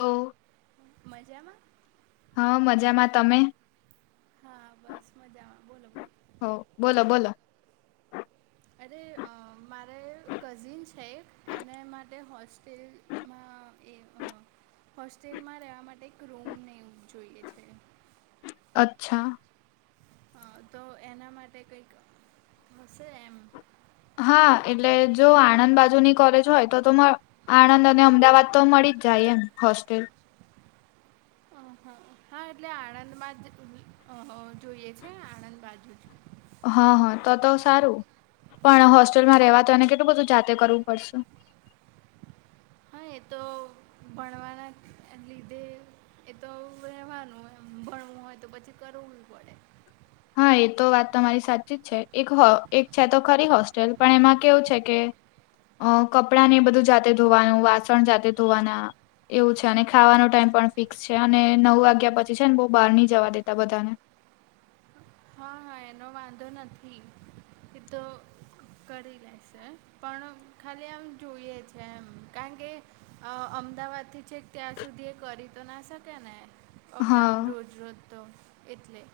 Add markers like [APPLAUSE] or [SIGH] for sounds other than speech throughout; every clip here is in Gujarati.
ઓ મજામાં? હા મજામાં તમે? હા બસ મજામાં બોલો હ બોલો બોલો, અરે અ મારે કઝિન છે એને માટે હોસ્ટેલ, માં એ હોસ્ટેલમાં રહેવા માટે એક રૂમ ને જોઈએ છે. અચ્છા તો એના માટે કંઈક હશે એમ? હા એટલે જો આણંદ બાજુની કોલેજ હોય તો તો મ આણંદ અને અમદાવાદ તો મળી જ જાય એમ હોસ્ટેલ. હ હા એટલે આણંદ માં જ જોઈએ છે આણંદ બાજુ જ. હ હ તો તો સારું પણ હોસ્ટેલમાં રહેવા તો એને કેટલું બધું જાતે કરવું પડશે. હા એતો ભણવાના લીધે એ તો રહેેવાનું હોય ભણવું હોય તો પછી કરવું પડે. હા એ તો વાત તમારી સાચી જ છે એક એક છે તો ખરી હોસ્ટેલ પણ એમાં કેવું છે કે, અ કપડાં ને એ બધું જાતે ધોવાનું વાસણ જાતે ધોવાના. એવું છે અને ખાવાનો ટાઈમ પણ ફિક્સ છે. અને નવ વાગ્યા પછી છે ન બઉ બહાર ની જવા દેતા બધાને હા હા એનો વાંધો નથી એ તો કરી લેશે. પણ ખાલી આમ જોઈએ છે એમ કારણ કે અમદાવાદથી છેક ત્યાં સુધી એ કરી તો ના શકે ને અપડાઉન હા રોજ રોજ તો એટલે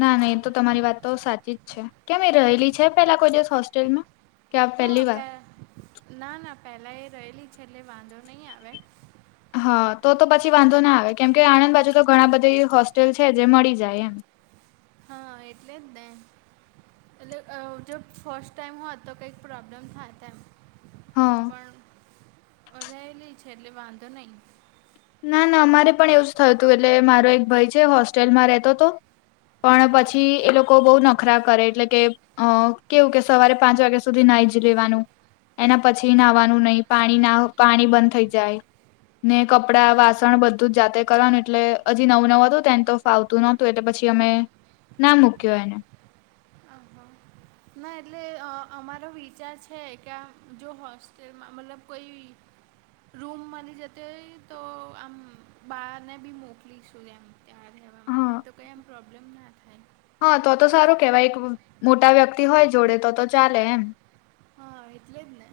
ના નહી તો તમારી વાત તો સાચી જ છે કેમ એ રહેલી છે પેલા કોઈ દિવસ હોસ્ટેલમાં? કે આ હા પહેલી વાર પે ના ના પહેલા એ રહેલી છે એટલે વાંધો નહીં આવે. હા તો તો પછી વાંધો ના આવે કેમ કે આણંદ બાજુ તો ઘણા બધે હોસ્ટેલ છે જે મળી જાય એમ. હા એટલે જ ને. એટલે અ જો ફર્સ્ટ ટાઈમ હોત તો કઈક પ્રોબ્લેમ થાય ત એમ. હા પણ રહેલી છે એટલે વાંધો નહી. ના ના અમારે પણ એવું જ થયું તું એટલે મારો એક ભઈ છે. હોસ્ટેલમાં રહેતો તો. પણ હા પછી હા એ લોક કો બહુ નખરા કરે એટલે કે અ કેવું કે સવારે પાંચ વાગ્યા સુધી નાઈ જ લેવાનું. એના પછી નાહવાનું નહી પાણી ના પાણી બંધ થઈ જાય ને ક પડા વાસણ બધું જ જાતે કરવા એટલે હજી નવું નવું હતું તો એન તો ફાવતું નહોતું એટલે પછી અમે, ના મુક્યો એને. અ હા એટલે અમારો વિચાર છે કે આ જો હોશ જે આ માં મતલબ કોઈ રૂમ મળી જતી હોય તો આમ બારને બી મોકલીશું એમ. એમાં રહેવા માટે હા તો કંઈ આમ પ્રોબ્લેમ ના થાય. હા તો તો સારું કેવાય એક મોટા વ્યક્તિ હોય જોડે તો તો ચાલે એમ. હા એટલે જ ને.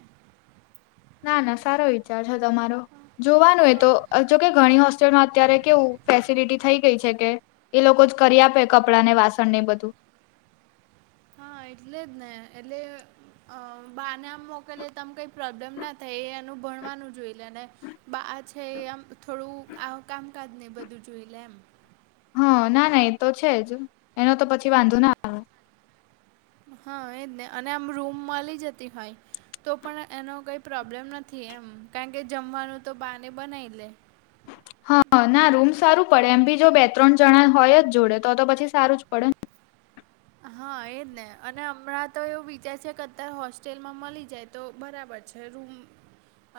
ના ના સારો વિચાર છે તમારો. જોવાનું હા એ તો હા અ જોકે ઘણી હોસ્ટેલમાં અત્યારે કેવું ફેસિલિટી થઈ ગઈ છે કે એ લોકો જ કરી આપે કપડાં ને વાસણ ને એ બધું. હા એટલે જ ને એટલે અ અ બાને આમ મોકલીએ આમ કઈ પ્રોબ્લેમ ના થાય એ એનું ભણવાનું જોઈ લે ને બા છે એ આમ થોડું આ કામકાજ ને બધું જોઈ લે એમ. હા ના ના એ તો છે જ એનો તો પછી વાંધો ના આવે. હા એજ ને અને આમ રૂમ મલી જતી હોય. તો પણ એનો કંઈ પ્રોબ્લેમ નથી એમ. કારણ કે જમવાનું તો બા ને બનાવી લે. હા ના રૂમ સારું પડે એમ બી જો બે ત્રણ જણા હોય જ જોડે તો પછી સારું જ પડે ને. હા એ જ ને અને હમણાં તો એવો વિચાર છે કે અત્યારે હોસ્ટેલમાં મલી જાય. તો બરાબર છે રૂમ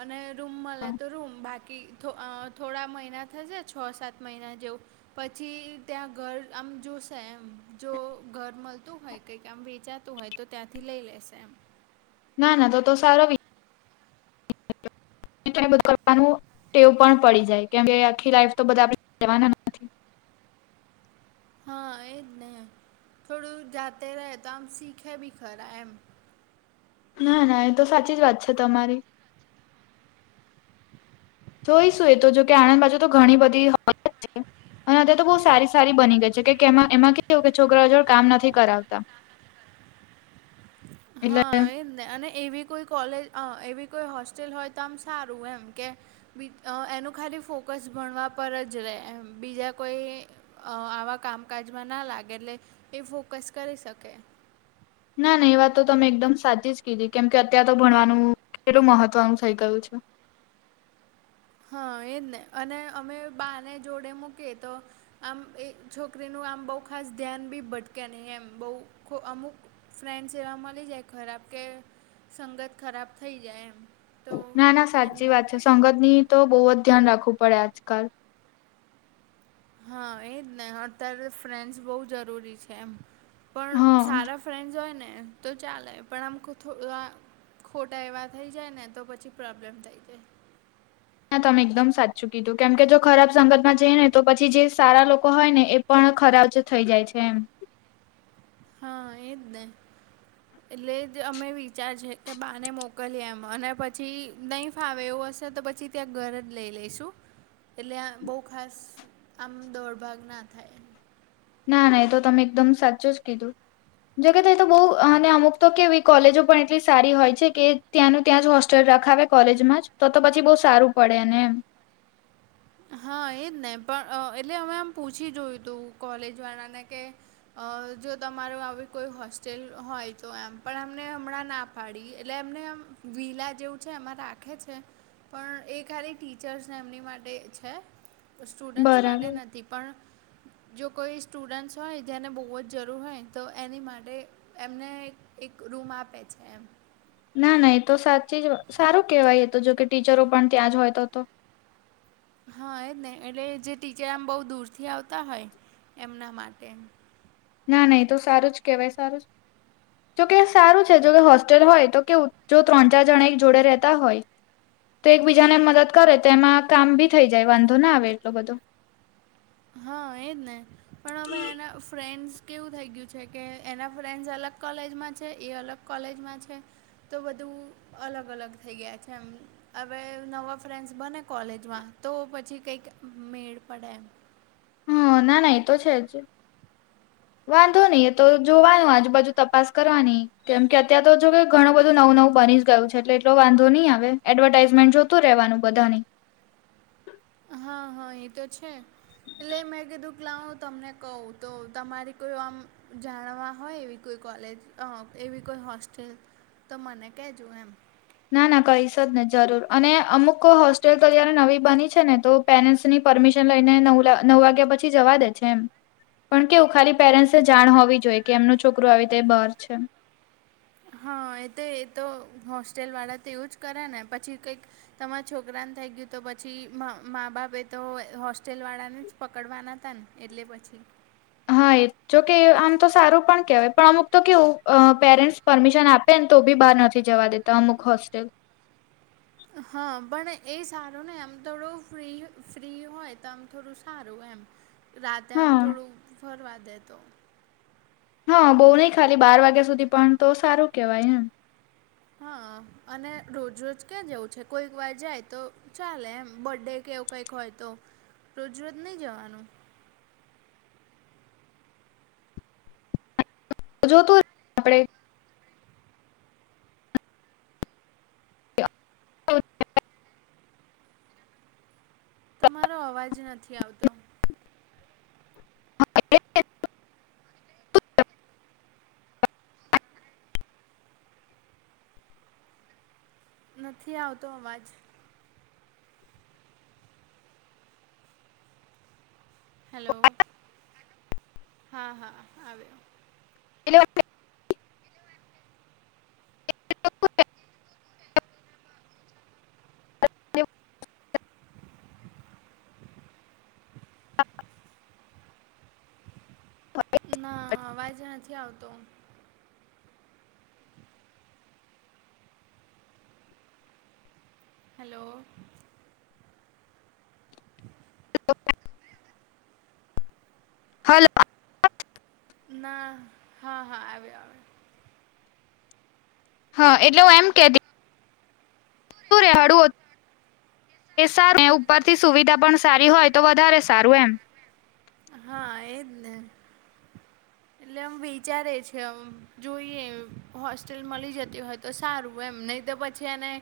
અને રૂમ મલે તો રૂમ બાકી તો અ થોડા મહિના થશે છ સાત મહિના જેવું. પછી ત્યાં ઘર આમ જોશે એમ જો ઘર મળતું હોય કંઈક આમ વેચાતું હોય તો ત્યાંથી લઈ લેશે એમ. ના ના તો તો સારો વિ [INAUDIBLE] [UNINTELLIGIBLE] ટેવ પણ પડી જાય કેમકે આખી લાઈફ તો બધા આપી જવાના નથી. હા એ જ ને થોડું જાતે રહે તો આમ સીખે બી ખરા એમ ના ના એ તો સાચી જ વાત છે તમારી. [INAUDIBLE] જોઈશું એ તો જોકે આણંદ બાજુ તો ઘણી બધી હોય જ છે. અને અતાર તો બહુ સારી સારી બની ગઈ છે કે એમા એમાં કેવુ કે છોકરાઓ જોડે કામ નથી કરાવતા. [INAUDIBLE] એટલે હા એ. અને એવી કોઈ કોલેજ અ એવી કોઈ હોસ્ટેલ હોય તો આમ સારું એમ કે બીટ એનું ખાલી ફોકસ ભણવા પર જ રહે એમ બીજા કોઈ અ આવા કામકાજમાં ના લાગે એટલે એ ફોકસ કરી શકે. ના ના એ વાત તો તમે એકદમ સાચી જ કીધી કેમ કે અત્યાર તો ભણવાનું કેટલું મહત્વનું થઇ ગયું છે. હા એજ ને અને અમે બાને જોડે મૂકીએ તો. આમ એ છોકરીનું આમ બહુ ખાસ ધ્યાન બી ભટકે નહી એમ બહું અમુક ફ્રેન્ડસ એવા મલી જાય ખરાબ કે સંગત ખરાબ થઈ જાય એમ. તો ના ના એની સાચી વાત માટે છે. એમ સંગતની તો બહુ જ ધ્યાન રાખવું પડે આજકાલ. હા એ જ ને અત્યારે ફ્રેન્ડસ બહુ જરૂરી છે એમ. પણ હા. સારા ફ્રેન્ડ્સ હોય ને. તો ચાલે પણ આમ થોડા ખોટા એવા થઈ જાય ને તો પછી પ્રોબ્લેમ થઈ જાય. ના તમે એકદમ સાચું કીધું કેમ કે જો ખરાબ સંગતમાં જઈ ને તો પછી જે સારા લોકો હોય ને એ પણ ખરાબ જ થઈ જાય છે એમ. હા એ જ ને. એટલે જ અમે વિચાર છે કે બાને મોકલીએ એમ અને પછી નહીં ફાવે એવું હશે તો પછી ત્યાં ઘર જ લઈ લઈશુ. એટલે આમ બહુ ખાસ આમ દોડભાગ ના થાય. ના ના એ તો તમે એકદમ સાચુ જ કીધું. જગત એ તો બઉ અને અમુક તો કેવી કોલેજો પણ એટલી સારી હોય છે કે ત્યાંનું ત્યાં જ હોસ્ટેલ રખાવે કોલેજમાં જ તો તો પછી બહું સારું પડે એને એમ. હા એ જ ને પણ અ એટલે હવે આમ પૂછી જોયું તું કોલેજ વાળાને કે અ જો તમારું આવી કોઈ હોસ્ટેલ હોય તો એમ પણ એમને હમણાં ના પાડી એટલે એમને એમ વીલા જેવું છે એમાં રાખે છે. પણ એ ખાલી ટીચર્સને એમની માટે છે પણ સ્ટુડન્ટ્સ માટે બરાબર નથી પણ જો કોઈ સ્ટુડન્ટ્સ હોય જેને બહુ જ જરૂર હોય તો એની માટે એમને એક એક રૂમ આપે છે એમ. ના ના એ તો સાચી જ વ સારું કહેવાય તો જોકે ટીચરો પણ ત્યાં જ હોય તો તો હા એજ ને એટલે જે ટીચર આમ બહુ દૂરથી આવતા હોય એમના માટે. ના નહી તો સારું જ કેહેવાય સારું જોકે સારું છે જો કે હોસ્ટેલ હોય તો કેવું જો ત્રણ ચાર જણા એક જોડે રહેતા હોય તો એકબીજાને મદદ કરે તો એમાં કામ બી થઈ જાય વાંધો ના આવે એટલો બધો. હા એજ ને. પણ હવે એના ફ્રેન્ડસ કેવું થઈ ગયું છે કે એના ફ્રેન્ડસ અલગ કોલેજમાં છે એ અલગ કોલેજમાં છે તો બધું અલગ અલગ થઈ ગયા છે એમ. હવે નવા ફ્રેન્ડસ બને કોલેજમાં તો પછી કઈક મેળ પડે એમ. હમ્મ ના ના એતો છે જ. વાંધો નઈ એ તો જોવાનું આજુબાજુ તપાસ કરવાની. કેમ કે અત્યારે તો જો કે ઘણું બધું નવું નવું બની જ ગયું છે એટલે એટલો વાંધો નહી આવે એડવર્ટાાઈઝમેન્ટ જો તું રહેવાનું બધાની. હા હા એ તો છે. એટલે મેં કીધું કે લાવ તમને કહું તો તમારી કોઈ આમ જાણવા હોય એવી કોઈ કોલેજ અહ એવી કોઈ હોસ્ટેલ તો મને કેજો એમ. ના ના કઈશ જ ને જરૂર અને અમુક હોસ્ટેલ તો જય્યારે નવી બની છે ને તો પેરેન્ટસની પરમિશન લઈને નવ નવ વાગ્યા પછી જવા દે છે એમ. પણ કેવું ખાલી પેરેન્ટ્સને જાણ હોવી જોઈએ કે એમનું છોકરો આવી રીતે બહાર છે. હા એ તો એ તો હોસ્ટેલ વાળા તો એવું જ કરે ને પછી કંઈક તમારા છોકરાને થઈ ગયું તો પછી માં માં બાપે તો હોસ્ટેલવાળાને જ પકડવાના તા ને. એટલે પછી હા એ જોકે આમ તો સારું પણ કેહેવાય પણ અમુક તો કેવું અહ પેરેન્ટ્સ પરમિશન આપે ને તો બી બહાર નથી જવા દેતા અમુક હોસ્ટેલ. હા પણ એ સારું નહિ આમ થોડું ફ્રી ફ્રી હોય તો આમ થોડું સારું એમ. રાતે આમ હા થોડું ફરવા દે તો. હા બહુ નહી ખાલી બાર વાગ્યા સુધી પણ તો સારું કેવાય એમ. હા અને રોજ રોજ ક્યાં જેવું છે કોઈક વાર જાય તો ચાલે એમ બડે કે એવું કંઈક હોય તો રોજરોજ નહીં જવાનું. જો તો આપડે [UNINTELLIGIBLE] તમારો અવાજ નથી આવતો. હા [UNINTELLIGIBLE] નથી આવતો અવાજ. હેલો હા હા આવ્યો. કેટલી વાર થઈ? [INAUDIBLE] [INAUDIBLE] ના અવાજ નથી આવતો. હેલો. [INAUDIBLE] હલ ના હા હા આવે આવે. હા એટલે હું એમ કેતી શું રેવાડવું હોત એ સારું ઉપરથી સુવિધા પણ સારી હોય તો વધારે સારું એમ આવ્યો હા એજ ને. એટલે આમ વિચારે છે ઓમ જોઈએ હોસ્ટેલ મળી જતી હોય. તો સારું એમ નહી તો પછી એને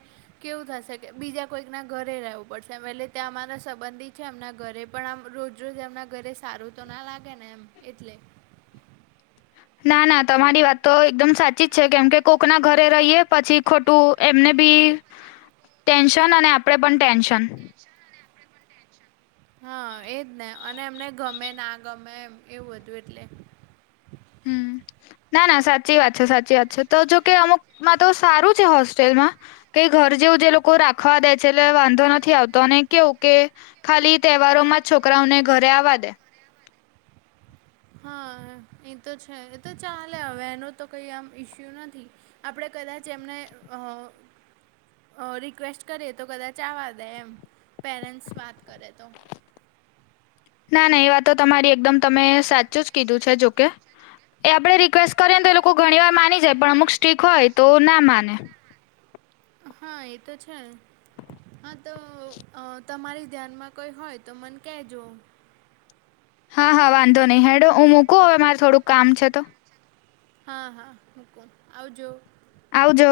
કેવું થશે કે બીજા કોઈક ના ઘરે રહેવું પડશે વેલી ત્યાં અમારે સંબંધી છે એમના ઘરે પણ આમ રોજરોજ એમનાં ઘરે સારું તો ના લાગે ને એમ એટલે ના ના તમારી વાત તો એકદમ સાચી જ છે કેમ કે કોકના ઘરે રહીએ પછી ખોટું એમને બી ટેન્શન અને આપણે પણ ટેન્શન હા એજ ને અને એમને ગમે ના ગમે એમ એવું હતું એટલે [INAUDIBLE] હમ ના ના સાચી વાત છે સાચી વાત છે તો જોકે અમુક માં તો સારું છે હોસ્ટેલમાં કઈ ઘર જેવું જે લોકો રાખવા દે છે એટલે વાંધો નથી આવતો અને કેવું કે ખાલી તહેવારોમાં છોકરાઓને ઘરે આવા દે. હા એ તો છે એ તો ચાલે હવે એનો તો કઈ આમ ઈસ્યુ નથી. આપણેે કદાચ એમને અ અ રિક્વેસ્ટ કરીએ તો કદાચ આવવા દે એમ પેરેન્ટ્સ વાત કરે તો [INAUDIBLE] [UNINTELLIGIBLE] ના ના એ વાત તો તમારી એકદમ તમે સાચું જ કીધું છે જોકે એ આપડે રી રીકવેસ્ટ કરીએને તો એ લોકો ઘણી વાર માની જાય પણ અમુક સ્ટીક હોય તો ના માને હા એ તો છે. હા તો અ તમારી ધ્યાનમાં કોઈ હોય તો મન કેજો હા હા વાંધો નહી હેડો હું મૂકું હવે મારે થોડુંક કામ છે તો હા હા મુકો આવજો આવજો.